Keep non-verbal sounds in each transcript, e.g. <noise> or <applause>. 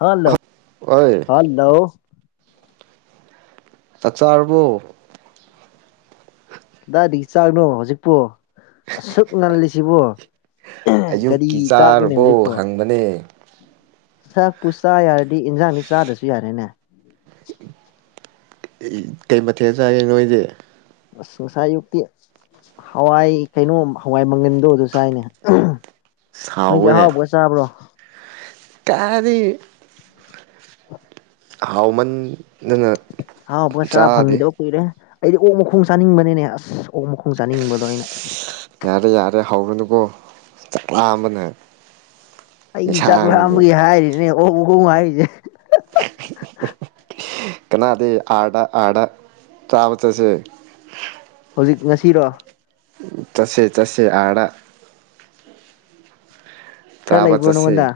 hello ꯍꯣꯏ hello ꯑꯆꯥꯔꯕꯣ ꯀꯗꯥꯏꯗꯒꯤ ꯆꯥꯛꯅꯣ ꯍꯧꯖꯤꯛꯄꯣ ꯑꯁꯨꯛ ꯉꯜꯂꯤꯁꯤꯕꯣ ꯀꯔꯤ ꯑꯌꯨꯛꯀꯤ ꯆꯥꯛꯀꯅꯤ ꯆꯥꯔꯕꯣ ꯍꯧꯖꯤꯛꯄꯥꯎ ꯍꯪꯕꯅꯦ ꯁꯛꯄꯨ ꯆꯥ ꯌꯥꯔꯗꯤ ꯏꯟꯖꯥꯡꯅꯤ ꯆꯥꯗ꯭ꯔꯁꯨ ꯌꯥꯔꯦꯅꯦ ꯀꯩ ꯃꯊꯦꯜ ꯆꯥꯏ ꯅꯣꯏꯁꯦ ꯁ ꯌꯨꯛꯇ ꯍꯋꯥꯏ ꯀꯩꯅꯣ ꯍꯋꯥꯏ ꯃꯪꯒꯟꯗꯣ ꯑꯗꯨ ꯆꯥꯏꯅꯦ ꯃꯤꯗꯤ ꯑꯍꯥꯎꯕꯒ ꯆꯥꯕ꯭ꯔꯣ ꯀꯥꯔꯤ ꯍꯥꯎꯃꯟ ꯍꯥꯎ ꯄꯣꯠꯁꯥ ꯐꯪꯈꯤꯗꯕ ꯀꯨꯏꯔꯦ ꯑꯩꯗꯤ ꯑꯣꯛ ꯃꯈꯣꯡ ꯆꯥꯅꯤꯡꯕꯅꯤꯅꯦ ꯑꯁ ꯑꯣꯛ ꯃꯈꯣꯡ ꯆꯥꯅꯤꯡꯕꯗꯣ ꯑꯩꯅ ꯑꯁ ꯌꯥꯔꯦ ꯌꯥꯔꯦ ꯍꯧꯔꯨꯅꯨꯀꯣ ꯆꯥꯛꯂꯥꯑꯝꯕꯅꯦ ꯑꯩ ꯆꯥꯛꯂꯥꯝꯕꯒꯤ ꯍꯥꯏꯔꯤꯅꯦ ꯑꯣꯣꯡꯈꯣꯡ ꯍꯥꯏꯔꯤꯁꯦ ꯀꯅꯥꯗꯤ ꯑꯥꯗ ꯑꯥꯗ ꯆꯥꯕ ꯆꯠꯁꯦ ꯍꯧꯖꯤꯛ ꯉꯁꯤꯔꯣ ꯇꯁ ꯇꯁ ꯑꯔ ꯀ ꯂꯩꯕꯅꯉꯣꯟꯗ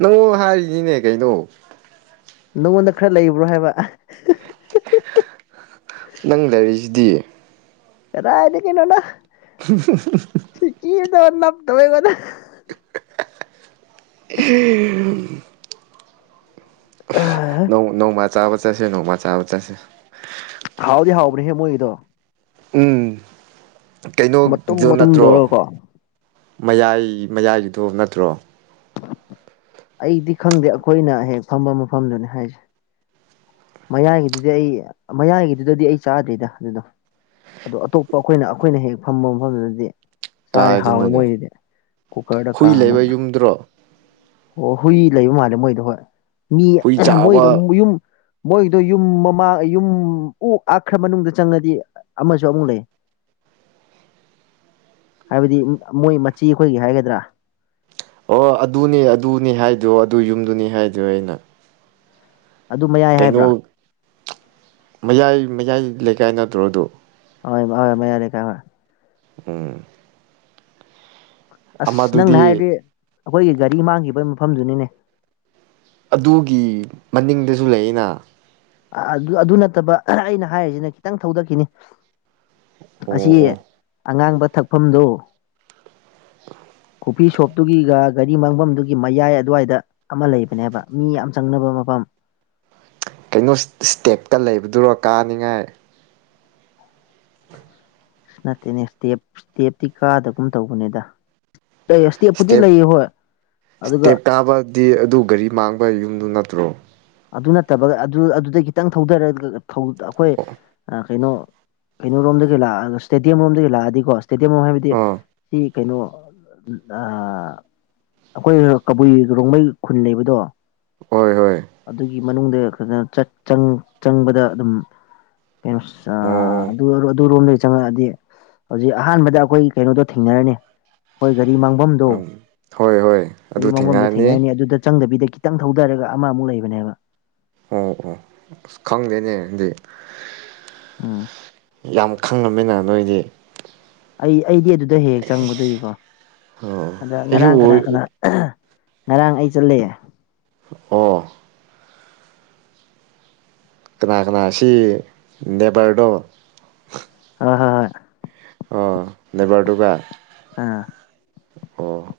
ꯅꯪ ꯍꯥꯏꯔꯤꯅꯤꯅꯦ ꯀꯩꯅꯣ ꯅꯉꯣꯟꯗ ꯈꯔ ꯂꯩꯕ꯭ꯔꯣ ꯍꯥꯏꯕ ꯅꯪ ꯂꯩꯔꯤꯁꯤꯗꯤ ꯄꯗꯥ ꯂꯩ ꯀꯅꯣꯅ ꯁꯤꯀꯤꯗ ꯇꯃꯦ ꯀꯗ ꯎꯝ ꯅꯣꯡꯃ ꯆꯥꯕ ꯆꯠꯁꯦ ꯅꯣꯡꯃ ꯆꯥꯕ ꯆꯠꯁꯦ ꯍꯥꯎꯗꯤ ꯍꯥꯎꯕꯅꯤꯍꯦ ꯃꯣꯏꯒꯤꯗꯣ ꯎꯝ ꯃꯇꯨꯝ ꯀꯩꯅꯣꯗꯣ ꯃꯇꯨꯝ ꯅꯠꯇ꯭ꯔꯣ ꯇꯧꯔꯒꯀꯣ ꯃꯌꯥꯏ ꯃꯌꯥꯏꯒꯤꯗꯣ ꯅꯠꯇ꯭ꯔꯣ ꯑꯩꯗꯤ ꯈꯪꯗꯦ ꯑꯩꯈꯣꯏꯅ ꯍꯦꯛ ꯐꯝꯕ ꯃꯐꯝꯗꯨꯅꯤ ꯍꯥꯏꯁꯦ ꯃꯌꯥꯡꯒꯤꯗꯨꯗꯤ ꯑꯩ ꯃꯌꯥꯏꯒꯤꯗꯨꯗꯗꯤ ꯑꯩ ꯆꯥꯗ꯭ꯔꯤꯗ ꯑꯗꯨꯗ ꯑꯗꯣ ꯑꯇꯣꯞꯄ ꯑꯩꯈꯣꯏꯅ ꯑꯩꯈꯣꯏꯅ ꯍꯦꯛ ꯐꯝꯕ ꯃꯐꯝꯗꯨꯗꯗꯤ ꯆꯥꯔꯦ ꯍꯥꯎꯋꯦ ꯀꯥꯏꯗꯅꯣꯅꯦ ꯃꯣꯏꯗꯤꯗꯤ ꯀꯨꯀꯔꯗ ꯀꯥ ꯍꯨꯏ ꯑꯃ ꯂꯩꯕ ꯉ ꯌꯨꯝꯗ꯭ꯔꯣ ꯑꯣ ꯍꯨꯏ ꯂꯩꯕ ꯃꯥꯜꯂꯦ ꯃꯣꯏꯗꯣ ꯍꯣꯏ ꯃꯤ ꯍꯨꯏ ꯃꯣꯏꯗ ꯆꯥꯕ ꯌꯨꯝ ꯃꯣꯏꯗꯣ ꯌꯨꯝ ꯃꯃꯥꯡ ꯌꯨꯝ ꯑꯣꯛ ꯑꯈ꯭ꯔ ꯃꯅꯨꯡꯗ ꯆꯪꯉꯗꯤ ꯑꯃꯁꯨ ꯑꯃꯨꯛ ꯂꯩ <unintelligible> ꯍꯥꯏꯕꯗꯤ ꯃꯣꯏ ꯃꯆꯤ ꯑꯩꯈꯣꯏꯒꯤ ꯍꯥꯏꯒꯗ꯭ꯔꯥ ꯑꯣ ꯑꯗꯨꯅꯤ ꯑꯗꯨꯅꯤ ꯍꯥꯏꯗꯣ ꯑꯗꯨ ꯌꯨꯝꯗꯨꯅꯤ ꯍꯥꯏꯗꯣ ꯑꯩꯅ ꯑꯗꯨ ꯃꯌꯥꯏ ꯍꯥꯏꯕ꯭ꯔꯥ ꯀꯩꯅꯣ ꯃꯌꯥꯏ ꯃꯌꯥꯏ ꯂꯩꯀꯥꯏ ꯅꯠꯇ꯭ꯔꯣ ꯑꯗꯨ ꯍ ꯍ ꯃ ꯌꯥꯔꯦ ꯀ ꯎꯝ ꯑꯁ ꯅꯪꯅ ꯑꯃꯗꯨꯗꯤ ꯍꯥꯏꯔꯗꯤ ꯑꯩꯈꯣꯏꯒꯤ ꯒꯥꯔꯤ ꯃꯥꯡꯈꯤꯕꯒꯤ ꯃꯐꯝꯗꯨꯅꯤꯅꯦ ꯑꯗꯨꯒꯤ ꯃꯅꯤꯡꯗꯁꯨ ꯂꯩꯩꯅ ꯑꯗꯨ ꯑꯗꯨ ꯅꯠꯇꯕ ꯑꯩꯅ ꯍꯥꯏꯔꯤꯁꯤꯅ ꯈꯤꯇꯪ ꯊꯧꯗꯛꯈꯤꯅꯤ ꯑꯣ ꯑꯁꯤ ꯑꯣ ꯑꯉꯥꯡꯕ ꯊꯛꯐꯝꯗꯨ ꯀꯣꯐꯤ ꯁꯣꯞꯇꯨꯒꯤꯒ ꯒꯥꯔꯤ ꯃꯥꯡꯐꯝꯗꯨꯒꯤ ꯃꯌꯥꯏ ꯑꯗꯨꯋꯥꯏꯗ ꯑꯃ ꯂꯩꯕꯅꯦꯕ ꯃꯤ ꯌꯥꯝ ꯆꯪꯅꯕ ꯃꯐꯝ <unintelligible> ꯅ ꯏꯁꯇꯦꯞꯀ ꯂꯩꯕꯗꯨꯔꯣ ꯀꯥꯅꯤꯡꯉꯥꯏ ꯁ ꯅꯠꯇꯦꯅꯦ ꯏꯁꯇꯦꯞ ꯏꯁꯇꯦꯞꯇꯤ ꯀꯥꯗꯒꯨꯝ ꯇꯧꯕꯅꯦꯗ ꯏꯁꯇꯦꯞ ꯑꯗꯨꯒ ꯏꯁꯇꯦꯞ ꯀꯥꯕꯗꯤ ꯑꯗꯨ ꯒꯥꯔꯤ ꯃꯥꯡꯕ ꯌꯨꯝꯗꯨ ꯅꯠꯇ꯭ꯔꯣ ꯑꯗꯨ ꯅꯠꯇꯕꯒ ꯑꯗꯨꯗꯩ ꯈꯤꯇꯪ ꯊꯧꯗꯔ ꯑꯩꯈꯣꯏ ꯀꯩꯅꯣ ꯀꯩꯅꯣꯔꯣꯝꯗꯒꯤ ꯂꯥꯛꯑꯒ ꯏꯁꯇꯦꯗꯤꯌꯝꯔꯣꯝꯗꯒꯤ ꯂꯥꯛꯑꯗꯤꯀꯣ ꯏꯁꯇꯦꯗꯤꯌꯝꯔꯣꯝ ꯍꯥꯏꯕꯗꯤ ꯑꯥ ꯁꯤ ꯀꯩꯅꯣ ꯑꯩꯈꯣꯏ ꯀꯕꯨꯏ ꯔꯣꯡꯃꯩ ꯈꯨꯟ ꯂꯩꯕꯗꯣ ꯍꯣꯏ ꯍꯣꯏ ꯑꯗꯨꯒꯤ ꯃꯅꯨꯡꯗ ꯑꯩꯖꯅ ꯆꯪꯕꯗ ꯑꯗꯨꯝ ꯑꯣ ꯩꯅꯔ ꯆꯪꯉꯛꯑꯗꯤ ꯍꯧꯖꯤꯛ ꯑꯍꯥꯟꯕꯗ ꯑꯩꯈꯣꯏ ꯀꯩꯅꯣꯗꯣ ꯊꯦꯡꯅꯔꯅꯤ ꯑꯩꯈꯣꯏ ꯒꯥꯔꯤ ꯃꯥꯡꯐꯝꯗꯣ ꯑꯣ ꯍꯣꯏ ꯍꯣꯏ ꯑꯗꯨ ꯀꯔꯤ ꯃꯔꯒꯣꯝꯗ ꯊꯦꯡꯅꯔꯅꯤ ꯑꯗꯨꯗ ꯆꯪꯗꯕꯤꯗ ꯈꯤꯇꯪ ꯊꯧꯊꯔꯒ ꯑꯃꯃꯨꯛ ꯂꯩꯕꯅꯦꯕ ꯑꯣ ꯑꯣ ꯑꯁ ꯈꯪꯗꯦꯅꯦꯗꯤ ꯎꯝ ꯌꯥꯝ ꯈꯪꯉꯝꯃꯤꯅ ꯅꯣꯏꯗꯤ ꯑꯩ ꯑꯩꯗꯤ ꯑꯗꯨꯗ ꯍꯦꯛ ꯍꯦꯛ ꯆꯪꯕꯗꯣꯏꯒꯤꯀꯣ ꯑꯣ ꯑꯗ ꯑꯩꯁꯨ ꯉꯔꯥꯡ ꯀꯅꯥ ꯑꯣꯏ ꯀꯅꯥ ꯉꯔꯥꯡ ꯑꯩ ꯆꯠꯂꯦ ꯑꯣ ꯀꯅꯥ ꯀꯅꯥꯁꯤ ꯅꯦꯕꯔꯗꯣ ꯍ ꯍꯣꯏ ꯍꯣꯏ ꯑꯣ ꯅꯦꯕꯔꯗꯨꯀ ꯑꯥ ꯑꯣ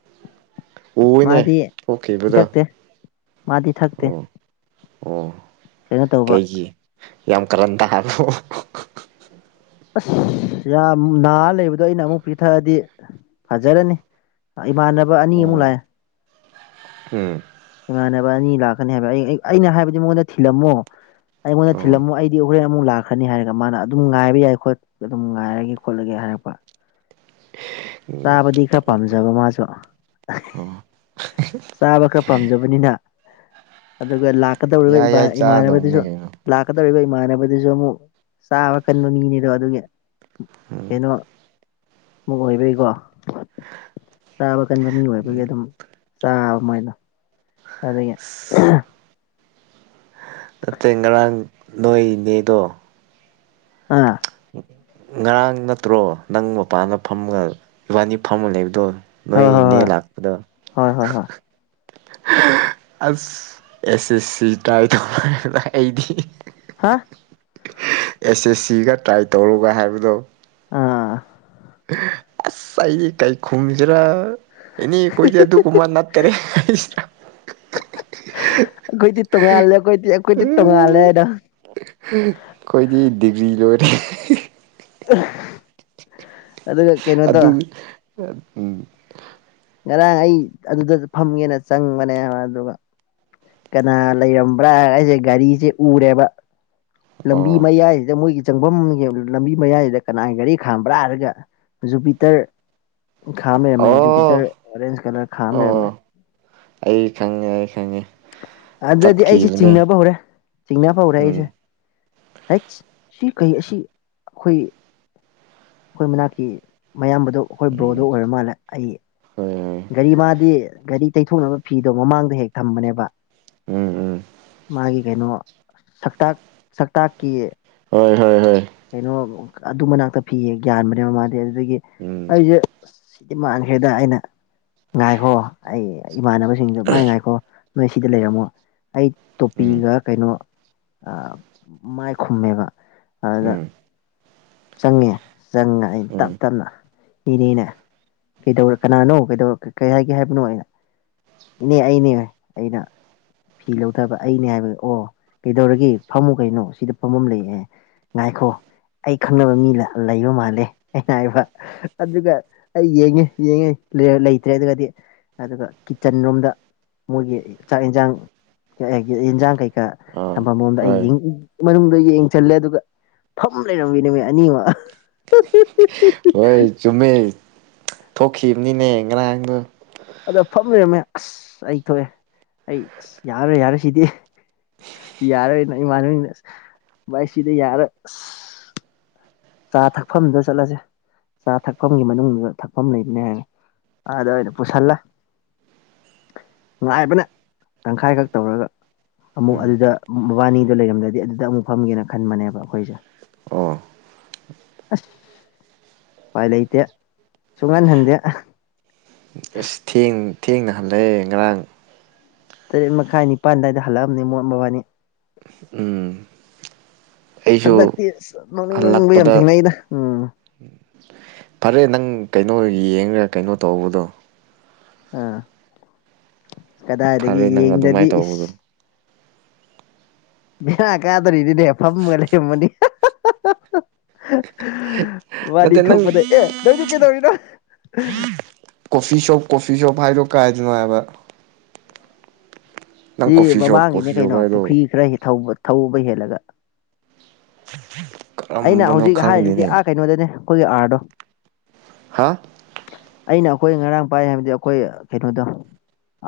ꯎꯅꯦ ꯃꯥꯗꯤ ꯑꯣ ꯀꯦꯕꯗ ꯄꯤꯊꯛꯇꯦ ꯃꯥꯗꯤ ꯊꯥꯛꯇ ꯑ ꯀꯩꯅꯣ ꯇꯧꯕ ꯌꯥꯝ ꯀꯔꯟꯗꯔ ꯑꯁ ꯌꯥꯝ ꯅꯥꯍ ꯂꯩꯕꯗꯣ ꯑꯩꯅ ꯑꯃꯨꯛ ꯄꯤꯊꯛꯑꯗꯤ ꯐꯖꯔꯅꯤ ꯏꯃꯥꯟꯅꯕ ꯑꯅꯤꯃꯨꯛ ꯑꯣ ꯂꯥꯛꯑꯦ ꯎꯝ ꯏꯃꯥꯟꯅꯕ ꯑꯅꯤ ꯂꯥꯛꯀꯅꯤ ꯍꯥꯏꯕ ꯑꯩ ꯑꯩꯅ ꯍꯥꯏꯕꯗꯤ ꯃꯉꯣꯟꯗ ꯊꯤꯜꯂꯝꯃꯣ ꯑꯩꯉꯣꯟꯗ ꯑꯣ ꯊꯤꯜꯂꯝꯃꯣ ꯑꯩꯗꯤ ꯍꯣꯔꯦꯟ ꯑꯃꯨꯛ ꯂꯥꯛꯈꯅꯤ ꯍꯥꯏꯔꯒ ꯃꯥꯅ ꯑꯗꯨꯝ ꯉꯥꯏꯕ ꯌꯥꯏꯣꯠ ꯑꯗꯨꯝ ꯉꯥꯏꯔꯒꯦ ꯈꯣꯠꯂꯒꯦ ꯍꯥꯏꯔꯛꯄ ꯆꯥꯕꯗꯤ ꯈꯔ ꯐꯩ ꯐꯩ ꯄꯥꯝꯖꯕ ꯃꯥꯁꯨ ꯑꯣ ꯆꯥꯕ ꯈꯔ ꯄꯥꯝꯖꯕꯅꯤꯅ ꯑꯗꯨꯒ ꯂꯥꯛꯀꯗꯧꯔꯤꯕ ꯌꯥꯏ ꯌꯥꯏ ꯆꯥꯗꯧꯅꯦ ꯏꯃꯥꯟꯅꯕꯗꯨꯁꯨ ꯀꯩꯅꯣ ꯂꯥꯛꯀꯗꯧꯔꯤꯕ ꯏꯃꯥꯅꯕꯗꯨꯁꯨ ꯑꯃꯨꯛ ꯆꯥꯕ ꯀꯟꯕ ꯃꯤꯅꯤꯗꯣ ꯑꯗꯨꯒꯤ ꯎꯝ ꯀꯩꯅꯣ ꯃꯤ ꯑꯣꯏꯕꯒꯤꯀꯣ ꯆꯥꯕ ꯀꯟꯕ ꯃꯤ ꯑꯣꯏꯕꯒꯤ ꯑꯗꯨꯝꯥ ꯁꯥꯏꯅ ꯑꯗꯨꯗꯒꯤ ꯅꯠꯇꯦ ꯉꯔꯥꯡ ꯅꯣꯏꯅꯦꯗꯣ ꯑꯥ ꯉꯔꯥꯡ ꯅꯠꯇ꯭ꯔꯣ ꯅꯪ ꯃꯄꯅ ꯐꯝꯒ ꯏꯕꯥꯅꯤ ꯐꯝꯃꯅꯦꯕꯗꯣ ꯅꯣꯏ ꯍꯣꯏ ꯍꯣꯏ ꯏꯅꯦ ꯍꯣꯏ ꯂꯥꯛꯄꯗꯥ ꯍꯣꯏ ꯍꯣꯏ ꯍꯣꯏ ꯑꯥꯁ ꯑꯦꯁ ꯑꯦꯁ ꯁꯤ ꯇꯥꯏ ꯇꯧꯔꯑꯩꯗꯤ ꯍꯥ ꯑꯦꯁ ꯑꯦꯁ ꯁꯤꯒ ꯇ꯭ꯔꯥꯏ ꯇꯧꯔꯨꯒ ꯍꯥꯏꯕꯗꯣ ꯑꯥ ꯑꯥꯏ ꯀꯥꯏ ꯈꯨꯝꯃꯤꯖꯔꯥ ꯑꯦꯅꯦ ꯀꯣꯏꯗꯖ ꯀꯨꯝꯃꯥ ꯅꯠ ꯀꯔꯦ ꯍꯥꯏꯁ ꯑꯩꯈꯣꯏꯗꯤ ꯇꯣꯡꯉꯥꯜꯂꯦ ꯑꯩꯈꯣꯏꯗꯤ ꯑꯩꯈꯣꯏꯗꯤ ꯇꯣꯡꯉꯥꯜꯂꯦ ꯍꯥꯏꯗꯣ ꯑꯩꯈꯣꯏꯗꯤ ꯗꯤꯒ꯭ꯔꯤ ꯂꯣꯏꯔꯦ ꯑ ꯑꯗꯨ ꯉꯔꯥꯡ ꯑꯩ ꯑꯗꯨꯗ ꯐꯝꯒꯦꯅ ꯆꯪꯕꯅꯦꯕ ꯑꯗꯨꯒ ꯀꯅꯥ ꯂꯩꯔꯝꯕ꯭ꯔꯥ ꯑꯩꯁꯦ ꯒꯥꯔꯤꯁꯦ ꯎꯔꯦꯕ ꯂꯝꯕꯤ ꯑꯣ ꯃꯩ ꯍꯥꯏꯗ ꯃꯣꯏꯒꯤ ꯆꯪꯐꯝ ꯂꯝꯕꯤ ꯃꯌꯥꯏꯁꯤꯗ ꯀꯅꯥꯒꯤ ꯒꯥꯔꯤ ꯈꯥꯝꯕ꯭ꯔꯥ ꯍꯥꯏꯔꯒ ꯖꯨꯄꯤꯇꯔ ꯈꯥ ꯃꯦꯔꯝ ꯑꯣ ꯨꯕꯤꯇꯔ ꯀꯂꯔ ꯈꯥ ꯃꯔꯃꯦ ꯑꯣ ꯑꯩ ꯈꯪꯉꯦ ꯑꯩ ꯈꯪꯉꯦ ꯑꯗꯨꯗꯗꯤ ꯑꯩꯁꯦ ꯆꯠꯈꯤꯕꯅꯦ ꯆꯤꯡꯅꯕ ꯍꯧꯔꯦ ꯆꯤꯡꯅꯕ ꯍꯧꯔꯦ ꯑꯩꯁꯦ ꯎꯝ ꯍꯠ ꯁꯤ ꯀꯩ ꯑꯁꯤ ꯑꯩꯈꯣꯏ ꯑꯩꯈꯣꯏ ꯃꯅꯥ ꯀ ꯃꯌꯥꯝꯕꯗꯣ ꯑꯩꯈꯣꯏ ꯕ꯭ꯔꯣꯗ ꯎꯝ ꯑꯣꯏꯔ ꯃꯥꯜꯂꯦ ꯑꯩ ꯍꯣꯏ ꯍꯣꯏ ꯒꯥꯔꯤ ꯃꯥꯗꯤ ꯒꯥꯔꯤ ꯇꯩꯊꯣꯛꯅꯕ ꯐꯤꯗꯣ ꯃꯃꯥꯡꯗ ꯍꯦꯛ ꯊꯝꯕꯅꯦꯕ ꯎꯝ ꯎꯝ ꯃꯥꯒꯤ ꯀꯩꯅꯣ ꯁꯛꯇꯥꯛ ꯁꯛꯇꯥꯛꯀꯤ ꯍꯣꯏ ꯍꯣꯏ ꯍꯣꯏ ꯀꯩꯅꯣ ꯑꯗꯨ ꯃꯅꯥꯛꯇ ꯐꯤꯌꯦ ꯒ꯭ꯟꯕꯅꯦꯕ ꯃꯥꯗꯤ ꯑꯗꯨꯗꯒꯤ ꯎꯝ ꯑꯩꯁꯦ ꯈꯤꯗꯤ ꯃꯥꯡꯈ꯭ꯔꯦꯗ ꯑꯩꯅ ꯉꯥꯏꯈꯣ ꯑꯩ ꯏꯃꯥꯟꯅꯕꯁꯤꯡꯗ ꯃꯥꯏ ꯉꯥꯏꯈꯣ ꯅꯣꯏ ꯁꯤꯗ ꯂꯩꯔꯝꯃꯣ ꯑꯩ ꯎꯝ ꯇꯣꯄꯤꯒ ꯀꯩꯅꯣ ꯃꯥꯏ ꯈꯨꯝꯃꯦꯕ ꯑꯗ ꯎꯝ ꯆꯪꯉꯦ ꯆꯪꯉ ꯑꯩ ꯇꯞ ꯎꯝ ꯇꯞꯅ ꯏꯅꯦꯅꯦ ꯀꯩꯗꯧꯔ ꯀꯅꯥꯅꯣ ꯀꯩꯗꯔ ꯀꯩ ꯍꯥꯏꯒꯦ ꯍꯥꯏꯕꯅꯣ ꯑꯩꯅ ꯏꯅꯦ ꯑꯩꯅꯦ ꯑꯩꯅ ꯐꯤ ꯂꯧꯗꯕ ꯑꯩꯅꯦ ꯍꯥꯏꯕ ꯑꯣ ꯀꯩꯗꯧꯔꯒꯦ ꯐꯝꯃꯨ ꯀꯩꯅꯣ ꯁꯤꯗ ꯐꯝꯃ ꯑꯃ ꯂꯩꯌꯦꯦ ꯉꯥꯏꯈꯣ ꯑꯩ ꯈꯪꯅꯕ ꯃꯤ ꯂꯩꯕ ꯃꯥꯜꯂꯦ ꯑꯩꯅ ꯍꯥꯏꯕ ꯑꯗꯨꯒ ꯑꯩ ꯌꯦꯡꯉꯦ ꯌꯦꯡꯉꯦ ꯂꯩꯇ꯭ꯔꯦ ꯑꯗꯨꯒꯗꯤ ꯑꯗꯨꯒ ꯀꯤꯠꯆꯟ ꯔꯣꯝꯗ ꯃꯣꯏꯒꯤ ꯆꯥꯛ ꯌꯦꯟꯁꯥꯡ ꯌꯦꯟꯁꯥꯡ ꯀꯩꯀꯥ ꯑꯥ ꯊꯝꯐꯝ ꯑꯃꯣꯝꯗ ꯍꯣꯏ ꯑꯩ ꯃꯅꯨꯡꯗ ꯆꯜꯂꯦ ꯑꯗꯨꯒ ꯐꯝ ꯂꯩꯔꯝꯃꯤꯅꯦꯃꯤ ꯑꯅꯤꯃꯛ ꯍꯣꯏ ꯆꯨꯝꯃꯦ ꯊꯣꯛꯈꯤꯕꯅꯤꯅꯦ ꯉꯔꯥꯡꯗꯣ ꯑꯗ ꯐꯝ ꯂꯩꯔꯝꯃꯦ ꯑꯁ ꯑꯩ ꯊꯣꯛꯑꯦ ꯑꯩ ꯑꯁ ꯌꯥꯔꯦ ꯌꯥꯔꯦ ꯁꯤꯗꯤ ꯌꯥꯔꯣꯏꯅ ꯏꯃꯥꯟꯅꯕꯅ ꯚꯥꯏ ꯁꯤꯗ ꯌꯥꯔ ꯑꯁ ꯆꯥ ꯊꯛꯐꯝꯗꯨꯗ ꯆꯠꯂꯁꯦ ꯆꯥ ꯊꯛꯐꯝꯒꯤ ꯃꯅꯨꯡꯗꯨ ꯊꯛꯐꯝ ꯂꯩꯕꯅꯦ ꯍꯥꯏꯔꯦ ꯑ ꯑꯗꯅ ꯄꯨꯁꯂ ꯅꯨꯡꯉꯥꯏꯕꯅꯦ ꯇꯪꯈꯥꯏꯈꯛ ꯇꯧꯔꯒ ꯑꯃꯨꯛ ꯎꯝ ꯑꯗꯨꯗ ꯃꯕꯥꯅꯤꯗꯣ ꯂꯩꯔꯝꯗ꯭ꯔꯗꯤ ꯑꯗꯨꯗ ꯑꯃꯨꯛ ꯐꯝꯒꯦꯅ ꯈꯟꯕꯅꯦꯕ ꯑꯩꯈꯣꯏꯁꯦ ꯑꯣ ꯑꯁ ꯎꯄꯥꯏ ꯂꯩꯇꯦ ꯁꯨꯡꯍꯜꯍꯟꯗꯦ ꯑꯁ ꯊꯦꯡ ꯊꯦꯡꯅꯍꯅꯩꯌꯦ ꯉꯔꯥꯡ ꯇꯔꯦꯠ ꯃꯈꯥꯏ ꯅꯤꯄꯥꯟ ꯑꯗꯨꯋꯥꯏꯗ ꯍꯜꯂꯛꯑꯕꯅꯦ ꯃꯣꯠ ꯃꯕꯥꯅꯤ ꯎꯝ ꯑꯩꯁꯨ ꯍꯟꯗꯛꯇꯤ ꯅ ꯂꯧꯅꯤꯡ ꯅꯣꯛꯅꯤꯡꯕ ꯌꯥꯝ ꯍꯜꯂꯛꯄꯗ ꯊꯦꯡꯅꯩꯗ ꯎꯝ ꯐꯔꯦ ꯅꯪ ꯀꯩꯅꯣ ꯌꯦꯡ ꯀꯩꯅꯣ ꯇꯧꯕꯗꯣ ꯑꯥ ꯀꯗꯥꯏꯗꯒꯤ ꯐꯔꯦ ꯅꯪ ꯌꯦꯡꯗ꯭ꯔꯗꯤ ꯑꯗꯨꯃꯥꯏꯅ ꯇꯧꯕꯗꯣ ꯏꯁ ꯕꯤꯔꯥ ꯀꯥꯗꯔꯤꯗꯤꯅꯦ ꯐꯝꯒ ꯂꯩꯔꯝꯃꯅꯤ ꯃꯥꯗꯤ ꯅꯠꯇꯦ ꯅꯪ ꯊꯣꯛꯄꯗ ꯑꯦ ꯅꯧꯗꯤ ꯀꯩꯗꯧꯔꯤꯅꯣ ꯀꯣꯐꯤ ꯁꯣꯞ ꯀꯣꯐꯤ ꯁꯣꯞ ꯍꯥꯏꯗꯣ ꯀꯥꯏꯗꯅꯣ ꯍꯥꯏꯕ ꯅꯪ ꯁꯤ ꯀꯣꯐꯤ ꯁꯣꯞ ꯃꯃꯥꯡꯒꯤꯅꯦ ꯀꯣꯐꯤ ꯁꯣꯞ ꯀꯩꯅꯣ ꯍꯥꯏꯗꯣ ꯄꯨꯈ꯭ꯔꯤ ꯈꯔ ꯊꯧꯕ ꯍꯦꯜꯂꯒ ꯑꯩꯅ ꯀꯔꯝꯕꯅꯣ ꯍꯧꯖꯤꯛ ꯍꯥꯏꯔꯤꯔꯤꯕꯗꯤ ꯈꯪꯗꯦꯅꯦ ꯑꯥ ꯀꯩꯅꯣꯗꯅꯦ ꯑꯩꯈꯣꯏꯒꯤ ꯑꯥꯔꯗꯣ ꯍꯥ ꯑꯩꯅ ꯑꯩꯈꯣꯏ ꯉꯔꯥꯡ ꯄꯥꯏ ꯍꯥꯏꯕꯗꯤ ꯑꯩꯈꯣꯏ ꯀꯩꯅꯣꯗꯣ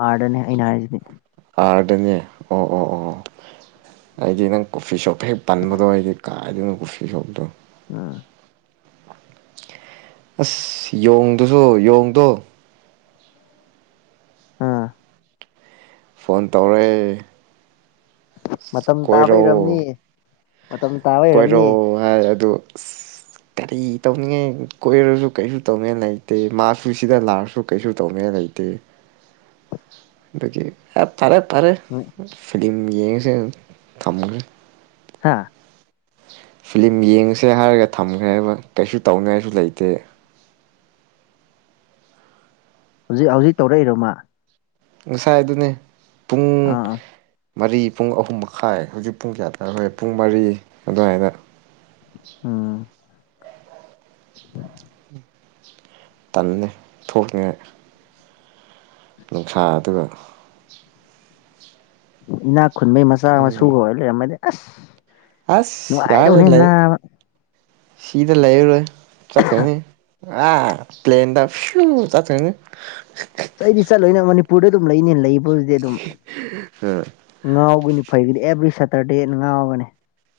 ꯑꯥꯔꯗꯅꯦ ꯑꯩꯅ ꯍꯥꯏꯁꯤꯗꯤ ꯑꯗꯅꯦ ꯑꯣ ꯑꯣ ꯑꯣ ꯑꯩꯗꯤ ꯅꯪ ꯀꯣꯐꯤ ꯁꯣꯞ ꯍꯦꯛ ꯄꯟꯕꯗꯣ ꯑꯩꯗꯤ ꯀꯥꯏꯗꯣꯏꯅ ꯀꯣꯐꯤ ꯁꯣꯞꯇꯣ ꯑꯥ ꯑꯁ ꯌꯣꯡꯗꯨꯁꯨ ꯌꯣꯡꯗꯣ ꯑꯥ ꯐꯣꯟ ꯇꯧꯔꯑꯦ ꯑ ꯃꯇꯝ ꯇꯥꯕ ꯀꯣꯏꯔꯛꯑꯣ ꯏꯔꯝꯅꯤ ꯃꯇꯝ ꯇꯥꯕ ꯀꯣꯏꯔꯣ ꯏꯔꯝꯅꯤ ꯍꯥꯏ ꯑꯗꯨ ꯑ ꯀꯔꯤ ꯇꯧꯅꯤꯡꯉꯦ ꯀꯣꯏꯔꯁꯨ ꯀꯩꯁꯨ ꯇꯧꯅꯦ ꯂꯩꯇꯦ ꯃꯥꯁꯨ ꯁꯤꯗ ꯂꯥꯛꯔꯁꯨ ꯀꯩꯁꯨ ꯇꯧꯅꯦꯅ ꯂꯩꯇꯦ ꯑꯗꯨꯇꯩ ꯑꯗꯨꯗꯒꯤ ꯑꯦ ꯇꯥꯔꯦ ꯇꯔꯦ ꯐꯤꯂꯤꯂꯝ ꯌꯦꯡꯉꯁꯤꯦ ꯊꯝꯃꯁꯨ ꯍꯥꯥ ꯐꯤꯂꯝ ꯌꯦꯡꯉꯨꯁꯦ ꯍꯥꯏꯔꯒ ꯊꯝꯈ꯭ꯔꯦꯕ ꯀꯩꯁꯨ ꯇꯧꯅꯤꯉꯥꯏꯁꯨ ꯂꯩꯇꯦ ꯍꯧꯖꯤꯛ ꯍꯧꯖꯤꯛ ꯇꯧꯔꯛꯏꯔꯣꯃ ꯉꯁꯥꯏ ꯑꯗꯨꯅꯦ ꯄꯨꯡ ꯑꯥ ꯑꯥ ꯃꯔꯤ ꯄꯨꯡ ꯑꯍꯨꯝ ꯃꯈꯥꯏ ꯍꯧꯖꯤꯛ ꯄꯨꯡ ꯀꯌꯥ ꯇ ꯍꯣꯏ ꯄꯨꯡ ꯃꯔꯤ ꯑꯗꯨꯃꯥꯏꯅ ꯑꯝ ꯇꯟꯅꯦ ꯊꯣꯡꯉꯦ ꯅꯨꯡꯁꯥ ꯑꯗꯨꯒ ꯏꯅꯥꯛ ꯈꯨꯟꯕꯩ ꯃꯆꯥ ꯃꯁꯨꯒ ꯑꯣꯏꯔ ꯂꯩꯔꯝꯃꯗꯤ ꯑꯁ ꯑꯁ ꯅꯨꯉꯥꯏꯗ ꯌꯥꯔꯦ ꯎꯅꯤ ꯂꯩ ꯏꯟꯅ ꯁꯤꯗ ꯂꯩꯔꯣꯏ ꯆꯠꯀꯅꯤ ꯑ ꯄ꯭ꯂꯦꯟꯗ ꯄꯤꯌꯣꯔ ꯆꯊꯪ ꯑꯩꯗꯤ ꯆꯠꯂꯣꯏꯅ ꯃꯅꯤꯄꯨꯔꯗ ꯑꯗꯨꯝ ꯂꯩꯅꯦ ꯂꯩꯕꯗꯨꯗꯤ ꯑꯗꯨꯝ ꯎꯝ ꯉꯥꯎꯒꯅꯤ ꯐꯩꯒꯤꯗꯤ ꯑꯦꯕ꯭ꯔꯤ ꯁꯦꯇꯔꯗꯦ ꯉꯥꯎꯔꯒꯅꯦ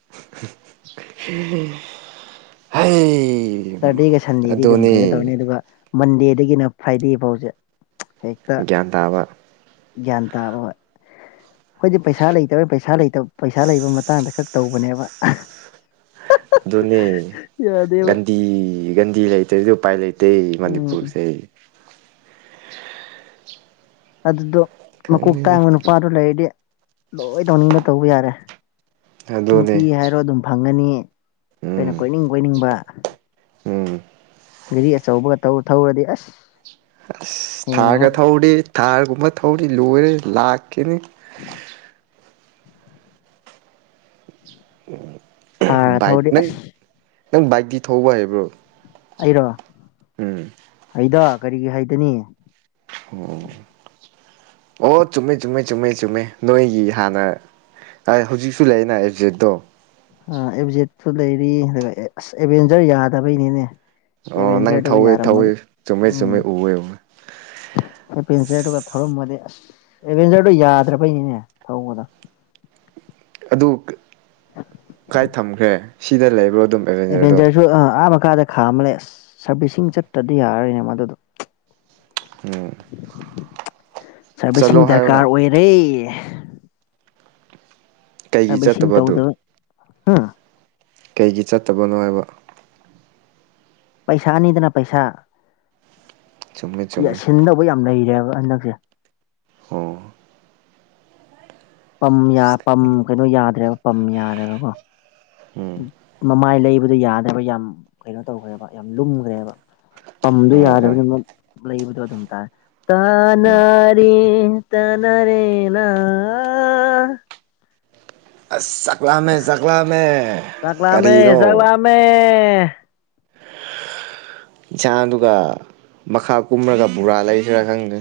<unintelligible> ꯁꯦꯇꯔꯗꯦꯒ ꯁꯟꯗꯦꯗꯤ ꯑꯗꯨꯝ ꯑꯗꯨꯅꯤ ꯀꯩꯅꯣ ꯇꯧꯔꯅꯤ ꯑꯗꯨꯒ ꯃꯟꯗꯦꯗꯒꯤꯅ ꯐ꯭ꯔꯥꯏꯗꯦ ꯐꯥꯎꯁꯦ ꯍꯦꯛꯇ ꯒ꯭ꯌꯥꯟ ꯇꯥꯕ ꯒ꯭ꯌꯥꯟ ꯇꯥꯕ ꯑꯩꯣꯏꯗꯤ ꯄꯩꯁꯥ ꯂꯩꯇꯕꯩ ꯄꯩꯁꯥꯇ ꯄꯩꯁꯥ ꯂꯩꯕ ꯃꯇꯥꯡꯗ ꯈꯛ ꯇꯧꯕꯅꯦꯕ ꯑꯗꯨꯅꯦ ꯌꯥꯗꯦꯕ ꯒꯟꯗꯤ ꯒꯟꯗꯤ ꯂꯩꯇ ꯑꯗꯨ ꯎꯄꯥꯏ ꯂꯩ ꯇꯩ ꯎꯝ ꯃꯅꯤꯄꯨꯔꯁꯦ ꯑꯗꯨꯗꯣ ꯃꯀꯣꯛ ꯈꯪꯗꯦꯗ ꯇꯥꯡꯕ ꯅꯨꯄꯥꯗꯨ ꯂꯩꯔꯗꯤ ꯂꯣꯏ ꯇꯧꯅꯤꯡꯕ ꯇꯧꯕ ꯌꯥꯔꯦ ꯑꯗꯨꯅꯦ ꯅꯨꯄꯤ ꯍꯥꯏꯔꯣ ꯑꯗꯨꯝ ꯐꯪꯒꯅꯤ ꯑꯩꯈꯣꯏꯅ ꯎꯝ ꯀꯣꯏꯅꯤꯡ ꯀꯣꯏꯅꯤꯡꯕ ꯎꯝ ꯒꯥꯔꯤ ꯑꯆꯧꯕꯒꯧ ꯊꯧꯔꯗꯤ ꯑꯁ ꯑꯁ ꯍꯦꯟꯅ ꯊꯥꯔꯒ ꯑꯃꯨꯛ ꯊꯧꯔꯤ ꯊꯥꯔꯒꯨꯝꯕ ꯊꯧꯔꯤ ꯂꯣꯏꯔꯦ ꯂꯥꯛꯀꯅꯤ ꯎꯝ ꯊꯥꯔꯒ ꯕꯥꯏꯛ ꯊꯧꯔꯗꯤ ꯅꯪ ꯑꯁ ꯅꯪ ꯕꯥꯏꯛꯛꯇꯤ ꯊꯧꯕ ꯍꯥꯏꯕ꯭ꯔꯣ ꯑꯩꯔꯣ ꯑꯩꯗ ꯀꯔꯤꯒꯤ ꯍꯥꯏꯗꯅꯤ ꯑꯣ ꯑꯣ ꯆꯨꯝꯃꯦ ꯆꯨꯝꯃꯦ ꯆꯨꯝꯃꯦ ꯆꯨꯝꯃꯦ ꯅꯣꯏꯒꯤ ꯍꯥꯟꯅ ꯑꯩ ꯍꯧꯖꯤꯛꯁꯨ ꯂꯩꯅ ꯑꯦꯕꯖꯦꯠꯇꯣ ꯑ ꯑꯦꯕꯖꯦꯠꯇꯠꯇꯨ ꯂꯩꯔꯤ ꯑꯗꯨꯒ ꯑꯁ ꯑꯦꯚꯦꯟꯖꯔ ꯌꯥꯗꯕꯩꯅꯦꯅꯦ <unintelligible> ꯑꯣ ꯅꯪ ꯊꯧꯋꯦ ꯊꯧꯋꯦ ꯆꯨꯝꯃꯦ ꯆꯨꯝꯃꯦ ꯎꯋꯦ ꯎꯋꯦ ꯑꯦꯚꯦꯟꯆꯔꯗꯨꯒ ꯊꯧꯔꯝꯃꯗꯤ ꯑꯁ ꯑꯦꯗꯚꯦꯟꯆꯔꯗꯨ ꯌꯥꯗ꯭ꯔꯕꯩꯅꯤꯅꯦ ꯊꯧꯕꯗ ꯑꯗꯨ ꯀꯥꯏ ꯊꯝꯈ꯭ꯔꯦ ꯁꯤꯗ ꯂꯩꯕ꯭ꯔꯣ ꯑꯗꯨꯝ ꯑꯦꯚꯦꯟꯖꯔꯗꯣ <unintelligible> ꯈꯥꯝꯂꯦ ꯑꯁ ꯁꯔꯕꯤꯁꯤꯡ ꯆꯠꯇ꯭ꯔꯗꯤ ꯌꯥꯔꯣꯏꯅꯦ ꯃꯗꯨꯗꯣ ꯎꯝ ꯁꯥꯔꯕꯤꯁꯤꯡ ꯆꯠꯂꯣ ꯍꯥꯏꯌꯣꯅ ꯗꯔꯀꯥꯔ ꯑꯣꯏꯔꯦ ꯀꯩꯒꯤ ꯆꯠꯇꯕꯗꯨ ꯍꯥꯥ ꯀꯩꯒꯤ ꯆꯠꯇꯕꯅꯣ ꯍꯥꯏꯕ ꯄꯩꯁꯥꯅꯤꯗꯅ ꯄꯩꯁꯥ ꯆꯨꯝꯃꯦ ꯆꯨꯝꯃꯦ ꯌꯥꯁꯤꯟꯗꯧꯕ ꯌꯥꯝ ꯂꯩꯔꯦꯕ ꯍꯟꯗꯛꯁꯦ ꯑꯣ ꯎꯝ ꯀꯩꯅꯣ ꯌꯥꯗ꯭ꯔꯦꯕ ꯄꯝ ꯌꯥꯗꯕꯀꯣ ꯎꯝ ꯃꯃꯥꯏ ꯂꯩꯕꯗꯣ ꯌꯥꯗꯕ ꯌꯥꯝ ꯀꯩꯅꯣ ꯇꯧꯈ꯭ꯔꯦꯕ ꯌꯥꯝ ꯂꯨꯝꯈ꯭ꯔꯦꯕ ꯄꯝꯗꯣ ꯑꯣ ꯑꯣ ꯌꯥꯗꯕꯅꯤꯅ <unintelligible> ꯎꯝ ꯇꯅꯔꯤ ꯇꯅꯔꯦꯅꯥ ꯑꯁ ꯆꯥꯛꯂꯥꯝꯃꯦ ꯆꯥꯛꯂꯥꯝꯃꯦ ꯆꯥꯛ ꯂꯃꯦ ꯀꯔꯤꯅꯣ ꯆꯥꯛ ꯂꯃꯦ ꯏꯟꯁꯥꯡꯗꯨ ꯃꯈꯥ ꯀꯨꯝꯔꯒ ꯕꯔꯥ ꯂꯩꯁꯤꯔꯥ ꯈꯪꯗꯦ